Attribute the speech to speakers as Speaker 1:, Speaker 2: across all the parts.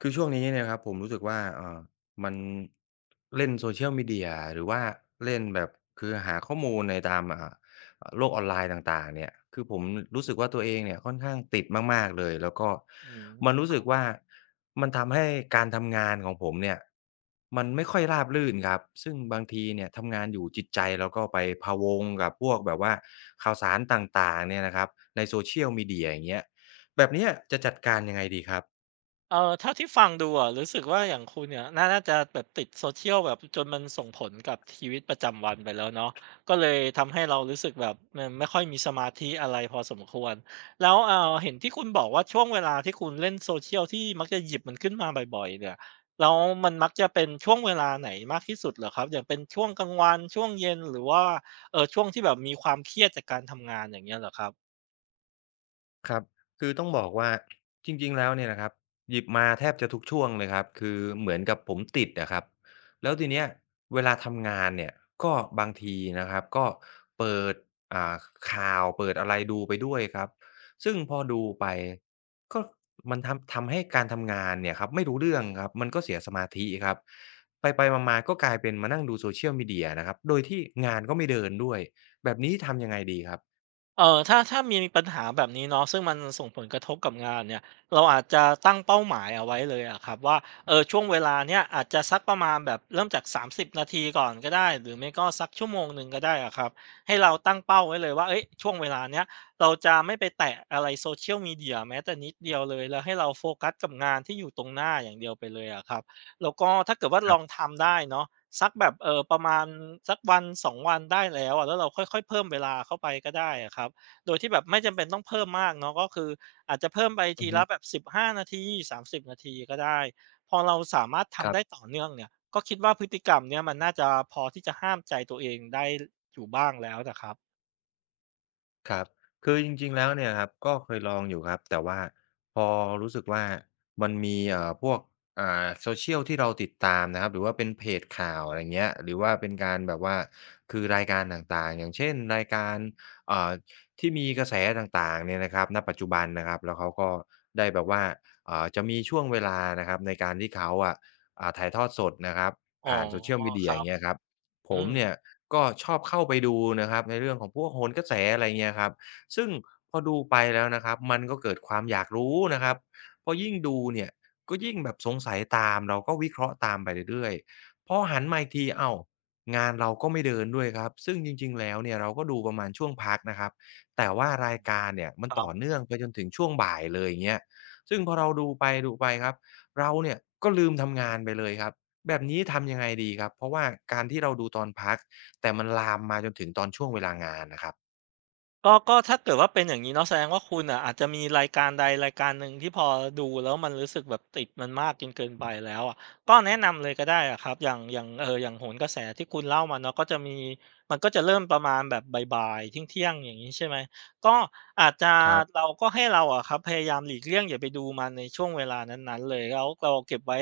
Speaker 1: คือช่วงนี้เนี่ยครับผมรู้สึกว่ามันเล่น Social Media หรือว่าเล่นแบบคือหาข้อมูลในตามโลกออนไลน์ต่างๆเนี่ยคือผมรู้สึกว่าตัวเองเนี่ยค่อนข้างติดมากๆเลยแล้วก็
Speaker 2: อืม
Speaker 1: มัน
Speaker 2: ค
Speaker 1: รู้สึ
Speaker 2: รั
Speaker 1: ก
Speaker 2: บ
Speaker 1: ว่ามันทำให้การทำงานของผมเนี่ยมันไม่ค่อยราบรื่นครับซึ่งบางทีเนี่ยทำงานอยู่จิตใจเราก็ไปพะวงกับพวกแบบว่าข่าวสารต่างๆเนี่ยนะครับใน Social Media อย่างเงี้ยแบบเนี้ยจะจัดการยังไงดีครับ
Speaker 2: เท่าที่ฟังดูอะรู้สึกว่าอย่างคุณเนี่ยน่าจะแบบติด social แบบจนมันส่งผลกับชีวิตประจำวันไปแล้วเนาะก็เลยทำให้เรารู้สึกแบบมันไม่ค่อยมีสมาธิอะไรพอสมควร แล้วเห็นที่คุณบอกว่าช่วงเวลาที่คุณเล่น social ที่มักจะหยิบมันขึ้นมาบ่อยๆเนี่ยแล้วมันมักจะเป็นช่วงเวลาไหนมากที่สุดเหรอครับ อย่างเป็นช่วงกลางวันช่วงเย็นหรือว่าเออช่วงที่แบบมีความเครียดจากการทำงานอย่างเงี้ยเหรอครับ
Speaker 1: ครับคือต้องบอกว่าจริงๆแล้วเนี่ยนะครับหยิบมาแทบจะทุกช่วงเลยครับคือเหมือนกับผมติดอะครับแล้วทีเนี้ยเวลาทำงานเนี่ยก็บางทีนะครับก็เปิดอ่าข่าวเปิดอะไรดูไปด้วยครับซึ่งพอดูไปก็มันทำให้การทำงานเนี่ยครับไม่รู้เรื่องครับมันก็เสียสมาธิครับไปๆมาๆก็กลายเป็นมานั่งดู social media นะครับโดยที่งานก็ไม่เดินด้วยแบบนี้ทำยังไงดีครับ
Speaker 2: เออถ้ามีปัญหาแบบนี้เนาะซึ่งมันส่งผลกระทบกับงานเนี่ยเราอาจจะตั้งเป้าหมายเอาไว้เลยอะครับว่าเออช่วงเวลาเนี้ยอาจจะสักประมาณแบบเริ่มจาก30นาทีก่อนก็ได้หรือไม่ก็สักชั่วโมงหนึ่งก็ได้อะครับให้เราตั้งเป้าไว้เลยว่าเอ้ยช่วงเวลาเนี้ยเราจะไม่ไปแตะอะไรโซเช c ย a มี e ดียแม้แต่นิดเดียวเลยแล้วให้เราโฟกัสกับงานที่อยู่ตรงหน้าอย่างเดียวไปเลยอะครับแล้วก็ถ้าเกิดว่า
Speaker 1: ค
Speaker 2: ล
Speaker 1: รั
Speaker 2: อง
Speaker 1: บ
Speaker 2: ทำได้เนาะ สักแบบประมาณสักวันสอ2วันได้แล้วอะแล้วเราค่อยๆเพิ่มเวลาเข้าไปก็ได้อะครับโดยที่แบบไม่จำเป็นต้องเพิ่มมากเนาะก็คืออาจจะเพิ่มไป
Speaker 1: อื
Speaker 2: ที
Speaker 1: อฮึ
Speaker 2: ละแบบ15นาที30นาทีก็ได้พอเราสามารถ
Speaker 1: ค
Speaker 2: ทำ
Speaker 1: รั
Speaker 2: ได้
Speaker 1: บ
Speaker 2: ต่อเนื่องเนี่ยก็คิดว่าพฤติกรรมเนี้ยมันน่าจะพอที่จะห้ามใจตัวเองได้อยู่บ้างแล้วนะครับ
Speaker 1: ครับคือจริงๆแล้วเนี่ยครับก็เคยลองอยู่ครับแต่ว่าพอรู้สึกว่ามันมีพวกSocial ที่เราติดตามนะครับหรือว่าเป็นเพจข่าวอะไรเงี้ยหรือว่าเป็นการแบบว่าคือรายการต่างๆอย่างเช่นรายการอ่าที่มีกระแสต่างๆเนี่ยนะครับณปัจจุบันนะครับแล้วเขาก็ได้แบบว่าจะมีช่วงเวลานะครับในการที่เขาอะถ่ายทอดสดนะครับ
Speaker 2: อ๋อ
Speaker 1: ผ่าน Social
Speaker 2: ค
Speaker 1: Media
Speaker 2: รั
Speaker 1: อย่า
Speaker 2: บ
Speaker 1: งเงี้ยครับ ผ
Speaker 2: อื
Speaker 1: ม
Speaker 2: ม
Speaker 1: เนี่ยก็ชอบเข้าไปดูนะครับในเรื่องของพวกโหนกระแสอะไรเงี้ยครับซึ่งพอดูไปแล้วนะครับมันก็เกิดความอยากรู้นะครับพอยิ่งดูเนี่ยก็ยิ่งแบบสงสัยตามเราก็วิเคราะห์ตามไปเรื่อยๆพอหันมาอีกทีอ้าวงานเราก็ไม่เดินด้วยครับซึ่งจริงๆแล้วเนี่ยเราก็ดูประมาณช่วงพักนะครับแต่ว่ารายการเนี่ยมัน
Speaker 2: ครั
Speaker 1: ต่อ
Speaker 2: บ
Speaker 1: เนื่องไปจนถึงช่วงบ่ายเลยอย่างเงี้ยซึ่งพอเราดูไปๆครับเราเนี่ยก็ลืมทำงานไปเลยครับ แบบนี้ทำยังไงดีครับ เพราะว่าการที่เราดูตอนพักแต่มันลามมาจนถึงตอนช่วงเวลางานนะครับ
Speaker 2: ก็ถ้าเกิดว่าเป็นอย่างงี้เนาะแสดงว่าคุณน่ะอาจจะมีรายการใดรายการหนึ่งที่พอดูแล้วมันรู้สึกแบบติดมันมากจนเกินไปแล้วอะก็แนะนำเลยก็ได้อะครับอย่างอย่างโหนกระแสที่คุณเล่ามาเนาะก็จะมีมันก็จะเริ่มประมาณแบบบ่ายๆเที่ยงๆอย่างงี้ใช่ไหมก็อาจจะ
Speaker 1: ครับ
Speaker 2: เราก็ให้เราอะครับพยายามหลีกเลี่ยงอย่าไปดูมันในช่วงเวลานั้นๆเลยแล้วเราเก็บไว้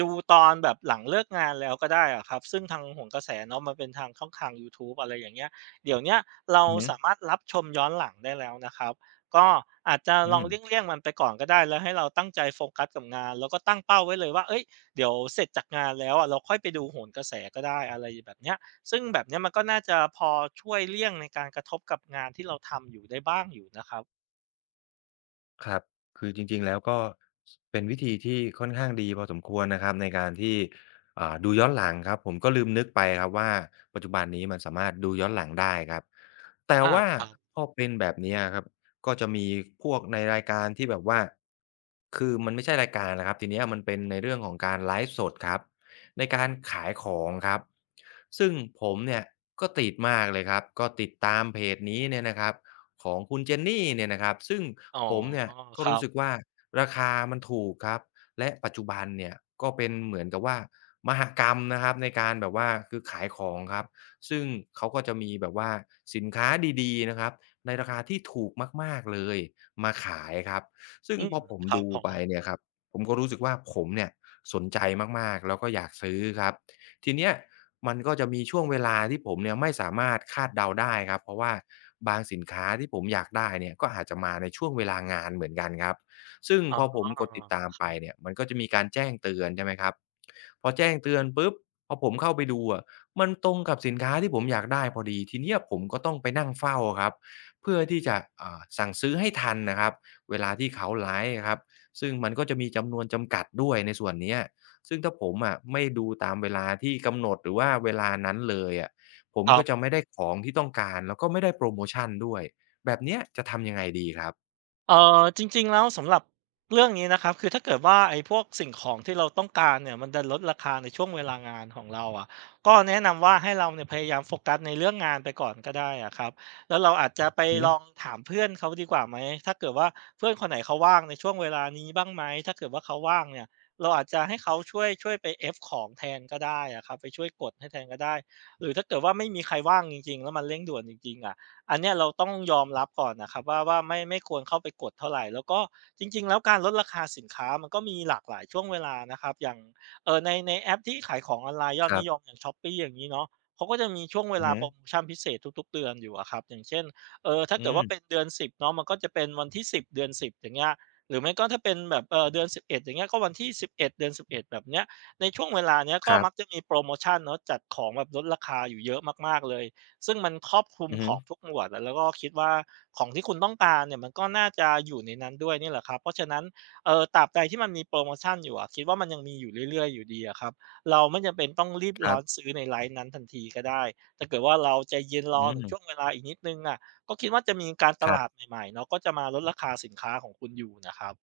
Speaker 2: ดูตอนแบบหลังเลิกงานแล้วก็ได้อะครับซึ่งทางโหนกระแสเนาะมันเป็นทางช่องทางยูทูบอะไรอย่างเงี้ยเดี๋ยวเนี้ย เรา
Speaker 1: อือฮึ
Speaker 2: สามารถรับชมย้อนหลังได้แล้วนะครับก็อาจจะ
Speaker 1: อื
Speaker 2: ลอง
Speaker 1: ม
Speaker 2: เลี่ยงๆมันไปก่อนก็ได้แล้วให้เราตั้งใจโฟกัสกับงานแล้วก็ตั้งเป้าไว้เลยว่าเฮ้ยเดี๋ยวเสร็จจากงานแล้วอะเราค่อยไปดูโหนกระแสก็ได้อะไรแบบเนี้ยซึ่งแบบเนี้ยมันก็น่าจะพอช่วยเลี่ยงในการกระทบกับงานที่เราทำอยู่ได้บ้างอยู่นะครับ
Speaker 1: ครับคือจริงๆแล้วก็สเป็นวิธีที่ค่อนข้างดีพอสมควรนะครับในการที่ดูย้อนหลังครับผมก็ลืมนึกไปครับว่าปัจจุบันนี้มันสามารถดูย้อนหลังได้ครับแต่
Speaker 2: อา
Speaker 1: ว่า
Speaker 2: ครับ
Speaker 1: พอเป็นแบบเนี้ยครับก็จะมีพวกในรายการที่แบบว่าคือมันไม่ใช่รายการนะครับทีเนี้ยมันเป็นในเรื่องของการไลฟ์สดครับในการขายของครับซึ่งผมเนี่ยก็ติดมากเลยครับก็ติดตามเพจนี้เนี่ยนะครับ ของคุณเจนนี่เนี่ยนะครับซึ่ง
Speaker 2: อ๋อ
Speaker 1: ผมเนี่ยก็
Speaker 2: ครั
Speaker 1: รู้สึก
Speaker 2: บ
Speaker 1: ว่าราคามันถูกครับและปัจจุบันเนี่ยก็เป็นเหมือนกับว่ามหกรรมนะครับในการแบบว่าคือขายของครับซึ่งเขาก็จะมีแบบว่าสินค้าดีๆนะครับในราคาที่ถูกมากๆเลยมาขายครับซึ่ง
Speaker 2: อื
Speaker 1: พ
Speaker 2: ม
Speaker 1: อผม
Speaker 2: ครับ
Speaker 1: ดู
Speaker 2: ผม
Speaker 1: ไปเนี่ยครับผมก็รู้สึกว่าผมเนี่ยสนใจมากๆแล้วก็อยากซื้อครับ ทีเนี้ยมันก็จะมีช่วงเวลาที่ผมเนี่ยไม่สามารถคาดเดาได้ครับเพราะว่าบางสินค้าที่ผมอยากได้เนี่ยก็อาจจะมาในช่วงเวลางานเหมือนกันครับซึ่ง
Speaker 2: อ๋อ
Speaker 1: พอผมกดติดตาม
Speaker 2: ค
Speaker 1: ไป
Speaker 2: รั
Speaker 1: เนี่ย
Speaker 2: บ
Speaker 1: มันก็จะมีการแจ้งเตือนใช่ไหมครับพอแจ้งเตือนปุ๊บพอผมเข้าไปดูอะมันตรงกับสินค้าที่ผมอยากได้พอดีทีเนี้ยผมก็ต้องไปนั่งเฝ้าครับเพื่อที่จะสั่งซื้อให้ทันนะครับเวลาที่เขาไลฟ์อะครับซึ่งมันก็จะมีจำนวนจำกัดด้วยในส่วนเนี้ย ซึ่งถ้าผมอะไม่ดูตามเวลาที่กำหนดหรือว่าเวลานั้นเลยอะผม
Speaker 2: ครั
Speaker 1: ก็
Speaker 2: บ
Speaker 1: จะไม่ได้ของที่ต้องการแล้วก็ไม่ได้โพรโมชันด้วยแบบเนี้ยจะทำยังไงดีครับ
Speaker 2: จริงๆแล้วสำหรับเรื่องนี้นะครับคือถ้าเกิดว่าไอ้พวกสิ่งของที่เราต้องการเนี่ยมันดันลดราคาในช่วงเวลางานของเราอะก็แนะนำว่าให้เราเนี่ยพยายามโฟกัสในเรื่องงานไปก่อนก็ได้อะครับแล้วเราอาจจะไป
Speaker 1: อือ
Speaker 2: ล
Speaker 1: ฮึ
Speaker 2: องถามเพื่อนเขาดีกว่าไหมถ้าเกิดว่าเพื่อนคนไหนเขาว่างในช่วงเวลานี้บ้างไหมถ้าเกิดว่าเขาว่างเนี่ยเราอาจจะให้เขาช่วยไปเอฟของแทนก็ได้อะครับไปช่วยกดให้แทนก็ได้หรือถ้าเกิดว่าไม่มีใครว่างจริงๆแล้วมันเร่งด่วนจริงๆอะ อันเนี้ยเราต้องยอมรับก่อนนะครับว่าไม่ควรเข้าไปกดเท่าไหรแล้วก็จริงๆแล้วการลดราคาสินค้ามันก็มีหลากหลายช่วงเวลานะครับอย่างในแอปที่ขายของออนไลน์ยอ
Speaker 1: ค
Speaker 2: ด
Speaker 1: รั
Speaker 2: นิยม
Speaker 1: บ
Speaker 2: อย่าง Shopee อย่างงี้เนาะเขาก็จะมีช่วงเว
Speaker 1: อือ
Speaker 2: ลา
Speaker 1: ฮึ
Speaker 2: โพรโมชันพิเศษทุกๆเดือนอยู่อะครับอย่างเช่นถ้า
Speaker 1: อื
Speaker 2: เกิด
Speaker 1: ม
Speaker 2: ว่าเป็นเดือน10เนาะมันก็จะเป็นวันที่10เดือน10อย่างเงี้ยหรือไม่ก็ถ้าเป็นแบบเดือน11อดอย่างเงี้ยก็วันที่สิบเอ็ดเดือนสิบเอ็ดแบบเนี้ยในช่วงเวลาเนี้ย
Speaker 1: ค
Speaker 2: ก็
Speaker 1: รั
Speaker 2: มัก
Speaker 1: บ
Speaker 2: จะมีโพรโมชันเนาะจัดของแบบลดราคาอยู่เยอะมากๆเลย ซึ่งมันครอบคลุม
Speaker 1: อือ
Speaker 2: ข
Speaker 1: ฮึ
Speaker 2: องทุกหมวดแล้วแล้วก็คิดว่าของที่คุณต้องการเนี่ยมันก็น่าจะอยู่ในนั้นด้วยนี่แหละครับเพราะฉะนั้นตราบใดที่มันมีโพรโมชันอยู่อะคิดว่ามันยังมีอยู่เรื่อยๆอยู่ดีอะครับเราไม่จำเป็นต้องรีบ
Speaker 1: ครั
Speaker 2: ร้อ
Speaker 1: บ
Speaker 2: นซื้อในไลฟ์นั้นทันทีก็ได้ถ้าเกิดว่าเราใจเย็นรอ
Speaker 1: อื
Speaker 2: ถึ
Speaker 1: ม
Speaker 2: งช่วงเวลาอีกนิดหนึ่งอะก็คิดว่าจะมีการต
Speaker 1: ครับ
Speaker 2: ลาดใหม่ๆเนาะก็จะมาลดราคาสินค้าของคุณอยู่นะครับ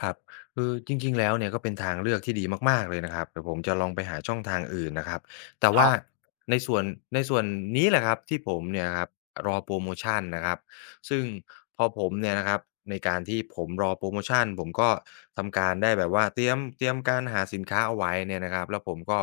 Speaker 1: ครับคือจริงๆแล้วเนี่ยก็เป็นทางเลือกที่ดีมากๆเลยนะครับเดี๋ยวผมจะลองไปหาช่องทางอื่นนะครับแต่
Speaker 2: ครั
Speaker 1: ว่า
Speaker 2: บ
Speaker 1: ในส่วนในส่วนนี้แหละครับที่ผมเนี่ยครับรอโพรโมชันนะครับซึ่งพอผมเนี่ยนะครับในการที่ผมรอโพรโมชันผมก็ทำการได้แบบว่าเตรียมการหาสินค้าเอาไว้เนี่ยนะครับแล้วผมก็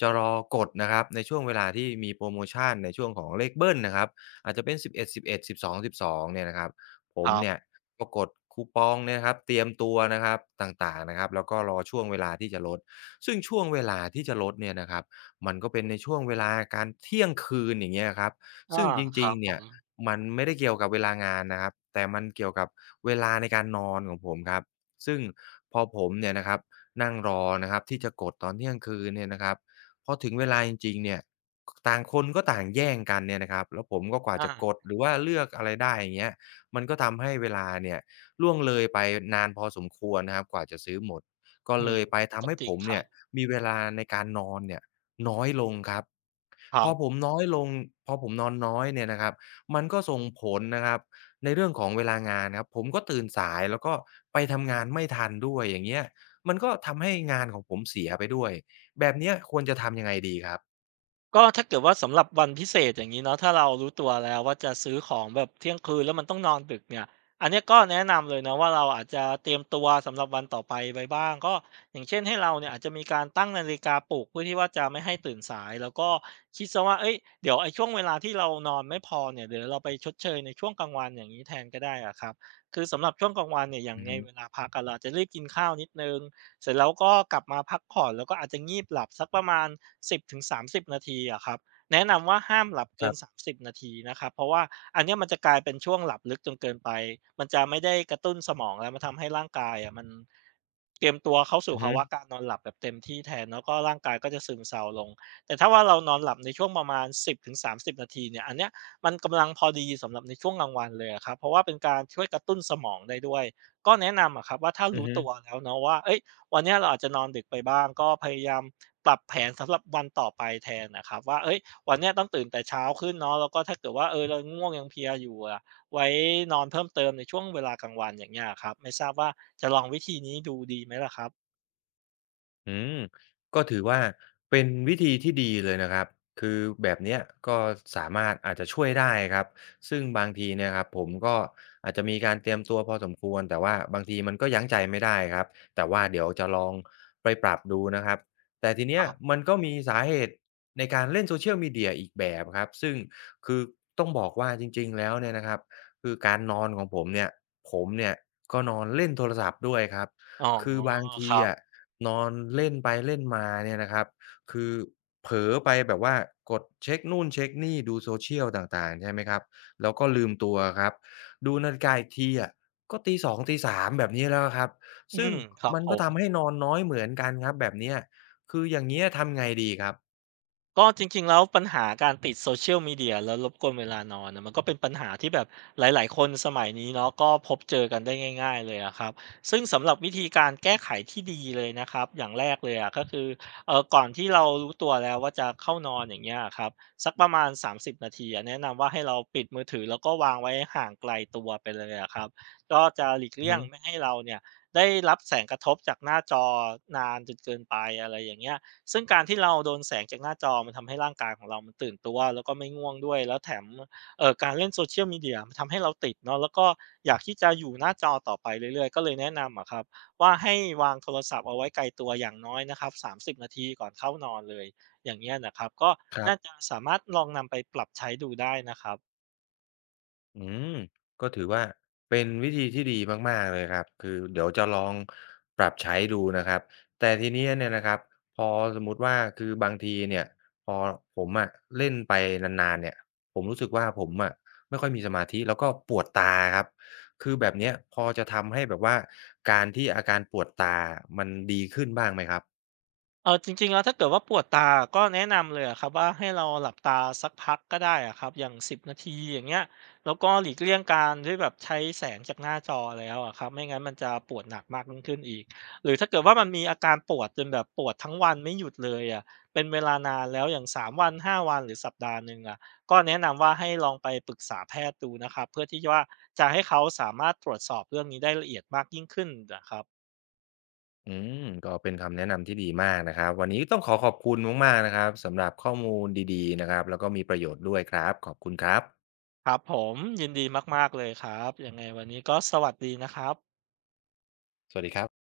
Speaker 1: จะรอกดนะครับในช่วงเวลาที่มีโพรโมชันในช่วงของเลขเบิลนะครับอาจจะเป็น11 11 12 12เอ็ดสิบสองสิบสองเนี่ยนะครับ ผม
Speaker 2: ๆ
Speaker 1: เนี่ยก็กดคูปองเนี่ยนะครับเตรียมตัวนะครับต่างๆนะครับแล้วก็รอช่วงเวลาที่จะลดซึ่งช่วงเวลาที่จะลดเนี่ยนะครับมันก็เป็นในช่วงเวลาการเที่ยงคืนอย่างเงี้ยครับ
Speaker 2: อา
Speaker 1: ซึ่งจ
Speaker 2: ค
Speaker 1: ริ
Speaker 2: รั
Speaker 1: ง
Speaker 2: บ
Speaker 1: ๆ
Speaker 2: ผ
Speaker 1: เนี่ย
Speaker 2: ม
Speaker 1: มันไม่ได้เกี่ยวกับเวลางานนะครับแต่มันเกี่ยวกับเวลาในการนอนของผมครับซึ่งพอผมเนี่ยนะครับนั่งรอนะครับที่จะกดตอนเที่ยงคืนเนี่ยนะครับพอถึงเวลาจริงๆเนี่ยต่างคนก็ต่างแย่งกันเนี่ยนะครับแล้วผมก็กว่า
Speaker 2: อา
Speaker 1: จะกดหรือว่าเลือกอะไรได้อย่างเงี้ย มันก็ทำให้เวลาเนี่ยล่วงเลยไปนานพอสมควรนะครับกว่าจะซื้อหมดก็
Speaker 2: อื
Speaker 1: เล
Speaker 2: ม
Speaker 1: ยไป
Speaker 2: ก็
Speaker 1: ทำให้
Speaker 2: จริ
Speaker 1: ผ
Speaker 2: ง
Speaker 1: ม
Speaker 2: ครั
Speaker 1: เนี่ย
Speaker 2: บ
Speaker 1: มีเวลาในการนอนเนี่ยน้อยลงครับ
Speaker 2: ค
Speaker 1: พ
Speaker 2: รั
Speaker 1: อ
Speaker 2: บ
Speaker 1: ผมน้อยลงพอผมนอนน้อยเนี่ยนะครับมันก็ส่งผลนะครับในเรื่องของเวลางานครับผมก็ตื่นสายแล้วก็ไปทำงานไม่ทันด้วยอย่างเงี้ยมันก็ทำให้งานของผมเสียไปด้วยแบบเนี้ยควรจะทำยังไงดีครับ
Speaker 2: ก็ถ้าเกิดว่าสำหรับวันพิเศษอย่างงี้เนาะถ้าเรารู้ตัวแล้วว่าจะซื้อของแบบเที่ยงคืนแล้วมันต้องนอนดึกเนี่ยอันเนี้ยก็แนะนำเลยนะว่าเราอาจจะเตรียมตัวสำหรับวันต่อไปไว้บ้างก็อย่างเช่นให้เราเนี่ยอาจจะมีการตั้งนาฬิกาปลุกเพื่อที่ว่าจะไม่ให้ตื่นสายแล้วก็คิดเสียว่าเฮ้ยเดี๋ยวไอ้ช่วงเวลาที่เรานอนไม่พอเนี่ยเดี๋ยวเราไปชดเชยในช่วงกลางวันอย่างงี้แทนก็ได้อะครับคือสำหรับช่วงกลางวันเนี่ยอย่าง
Speaker 1: อือ
Speaker 2: ใน
Speaker 1: ฮึ
Speaker 2: เวลาพักอะเราอาจจะรีบกินข้าวนิดหนึ่ง เสร็จแล้วก็กลับมาพักผ่อนแล้วก็อาจจะงีบหลับสักประมาณ10-30นาทีอะครับแนะนำว่าห้ามหลับ
Speaker 1: ค
Speaker 2: เกิ
Speaker 1: รั
Speaker 2: น
Speaker 1: บ
Speaker 2: 30นาทีนะครับเพราะว่าอันเนี้ยมันจะกลายเป็นช่วงหลับลึกจนเกินไปมันจะไม่ได้กระตุ้นสมองแล้วมันทำให้ร่างกายอะมันเตรียมตัวเข้า
Speaker 1: อื
Speaker 2: สู่
Speaker 1: อ
Speaker 2: ภา
Speaker 1: ฮึ
Speaker 2: วะการนอนหลับแบบเต็มที่แทนแล้วก็ร่างกายก็จะซึมเซาลงแต่ถ้าว่าเรานอนหลับในช่วงประมาณ10 ถึง 30นาทีเนี่ยอันเนี้ยมันกำลังพอดีสำหรับในช่วงกลางวันเลยอะครับเพราะว่าเป็นการช่วยกระตุ้นสมองได้ด้วยก็แนะนำอะครับว่าถ้า
Speaker 1: อือ
Speaker 2: รู้
Speaker 1: ฮึ
Speaker 2: ตัวแล้วเนาะว่าเฮ้ย วันเนี้ยเราอาจจะนอนดึกไปบ้างก็พยายามปรับแผนสำหรับวันต่อไปแทนนะครับว่าเอ้ยวันเนี้ยต้องตื่นแต่เช้าขึ้นเนาะแล้วก็ถ้าเกิดว่าเออเราง่วงยังเพลียอยู่อะไว้นอนเพิ่มเติมในช่วงเวลากลางวันอย่างเงี้ยอะครับไม่ทราบว่าจะลองวิธีนี้ดูดีไหมล่ะครับ
Speaker 1: อืมก็ถือว่าเป็นวิธีที่ดีเลยนะครับคือแบบเนี้ยก็สามารถอาจจะช่วยได้ครับซึ่งบางทีเนี่ยครับผมก็อาจจะมีการเตรียมตัวพอสมควรแต่ว่าบางทีมันก็ยั้งใจไม่ได้ครับแต่ว่าเดี๋ยวจะลองไปปรับดูนะครับแต่ที
Speaker 2: ค
Speaker 1: เนี้ย
Speaker 2: รับ
Speaker 1: มันก็มีสาเหตุในการเล่น Social Media อีกแบบครับซึ่งคือต้องบอกว่าจริงๆแล้วเนี่ยนะครับคือการนอนของผมเนี่ยผมเนี่ยก็นอนเล่นโทรศัพท์ด้วยครับ
Speaker 2: อ๋อ
Speaker 1: คือบาง
Speaker 2: ค
Speaker 1: ที
Speaker 2: รับ
Speaker 1: อะ นอนเล่นไปเล่นมาเนี่ยนะครับคือเผลอไปแบบว่ากดเช็คนู่นเช็คนี่ดูโซเชียลต่างๆใช่ไหมครับแล้วก็ลืมตัวครับดูนาฬิกาอีกทีอะก็ตี2ตี3แบบนี้แล้วครับ
Speaker 2: อื
Speaker 1: ซึ่ง
Speaker 2: มครับ
Speaker 1: มัน
Speaker 2: ผ
Speaker 1: ก็
Speaker 2: ม
Speaker 1: ทำให้นอนน้อยเหมือนกันครับแบบเนี้ยคืออย่างเงี้ยทำไงดีครับ
Speaker 2: ก็จริงๆแล้วปัญหาการติด Social Media แล้วรบกวนเวลานอนน่ะมันก็เป็นปัญหาที่แบบหลายๆคนสมัยนี้เนาะก็พบเจอกันได้ง่ายๆเลยอะครับซึ่งสำหรับวิธีการแก้ไขที่ดีเลยนะครับอย่างแรกเลยอะก็คือก่อนที่เรารู้ตัวแล้วว่าจะเข้านอนอย่างเงี้ยอะครับสักประมาณ30นาทีอะแนะนำว่าให้เราปิดมือถือแล้วก็วางไว้ห่างไกลตัวไปเลยอะครับก็จะหลีก
Speaker 1: อือ
Speaker 2: เลี่ย
Speaker 1: ฮึ
Speaker 2: งไม่ให้เราเนี่ยได้รับแสงกระทบจากหน้าจอนานจนเกินไปอะไรอย่างเงี้ย ซึ่งการที่เราโดนแสงจากหน้าจอมันทำให้ร่างกายของเรามันตื่นตัวแล้วก็ไม่ง่วงด้วยแล้วแถมการเล่น Social Media มันทำให้เราติดเนาะแล้วก็อยากที่จะอยู่หน้าจอต่อไปเรื่อยๆก็เลยแนะนำอะครับว่าให้วางโทรศัพท์เอาไว้ไกลตัวอย่างน้อยนะครับ30นาทีก่อนเข้านอนเลยอย่างเงี้ยนะครับก็
Speaker 1: ครั
Speaker 2: น่าจะ
Speaker 1: บ
Speaker 2: สามารถลองนำไปปรับใช้ดูได้นะครับ
Speaker 1: อืมก็ถือว่าเป็นวิธีที่ดีมากๆเลยครับคือเดี๋ยวจะลองปรับใช้ดูนะครับแต่ทีเนี้ยเนี่ยนะครับพอสมมุติว่าคือบางทีเนี่ยพอผมอะเล่นไปนานๆเนี่ยผมรู้สึกว่าผมอะไม่ค่อยมีสมาธิแล้วก็ปวดตาครับคือแบบเนี้ยพอจะทำให้แบบว่าการที่อาการปวดตามันดีขึ้นบ้างไหมครับ
Speaker 2: เออจริงๆแล้วถ้าเกิดว่าปวดตาก็แนะนำเลยอะครับว่าให้เราหลับตาสักพักก็ได้อะครับอย่าง10นาทีอย่างเงี้ยแล้วก็หลีกเลี่ยงการที่แบบใช้แสงจากหน้าจอแล้วอะครับไม่งั้นมันจะปวดหนักมากยิ่งขึ้นอีกหรือถ้าเกิดว่ามันมีอาการปวดจนแบบปวดทั้งวันไม่หยุดเลยอะเป็นเวลานานแล้วอย่าง3วัน5วันหรือสัปดาห์หนึ่งอะก็แนะนำว่าให้ลองไปปรึกษาแพทย์ดูนะครับเพื่อที่ว่าจะให้เขาสามารถตรวจสอบเรื่องนี้ได้ละเอียดมากยิ่งขึ้นนะครับ
Speaker 1: อืมก็เป็นคำแนะนำที่ดีมากนะครับวันนี้ต้องขอขอบคุณมากๆนะครับสำหรับข้อมูลดีๆนะครับแล้วก็มีประโยชน์ด้วยครับขอบคุณครับ
Speaker 2: ครับผมยินดีมากๆเลยครับยังไงวันนี้ก็สวัสดีนะครับ
Speaker 1: สวัสดีครับ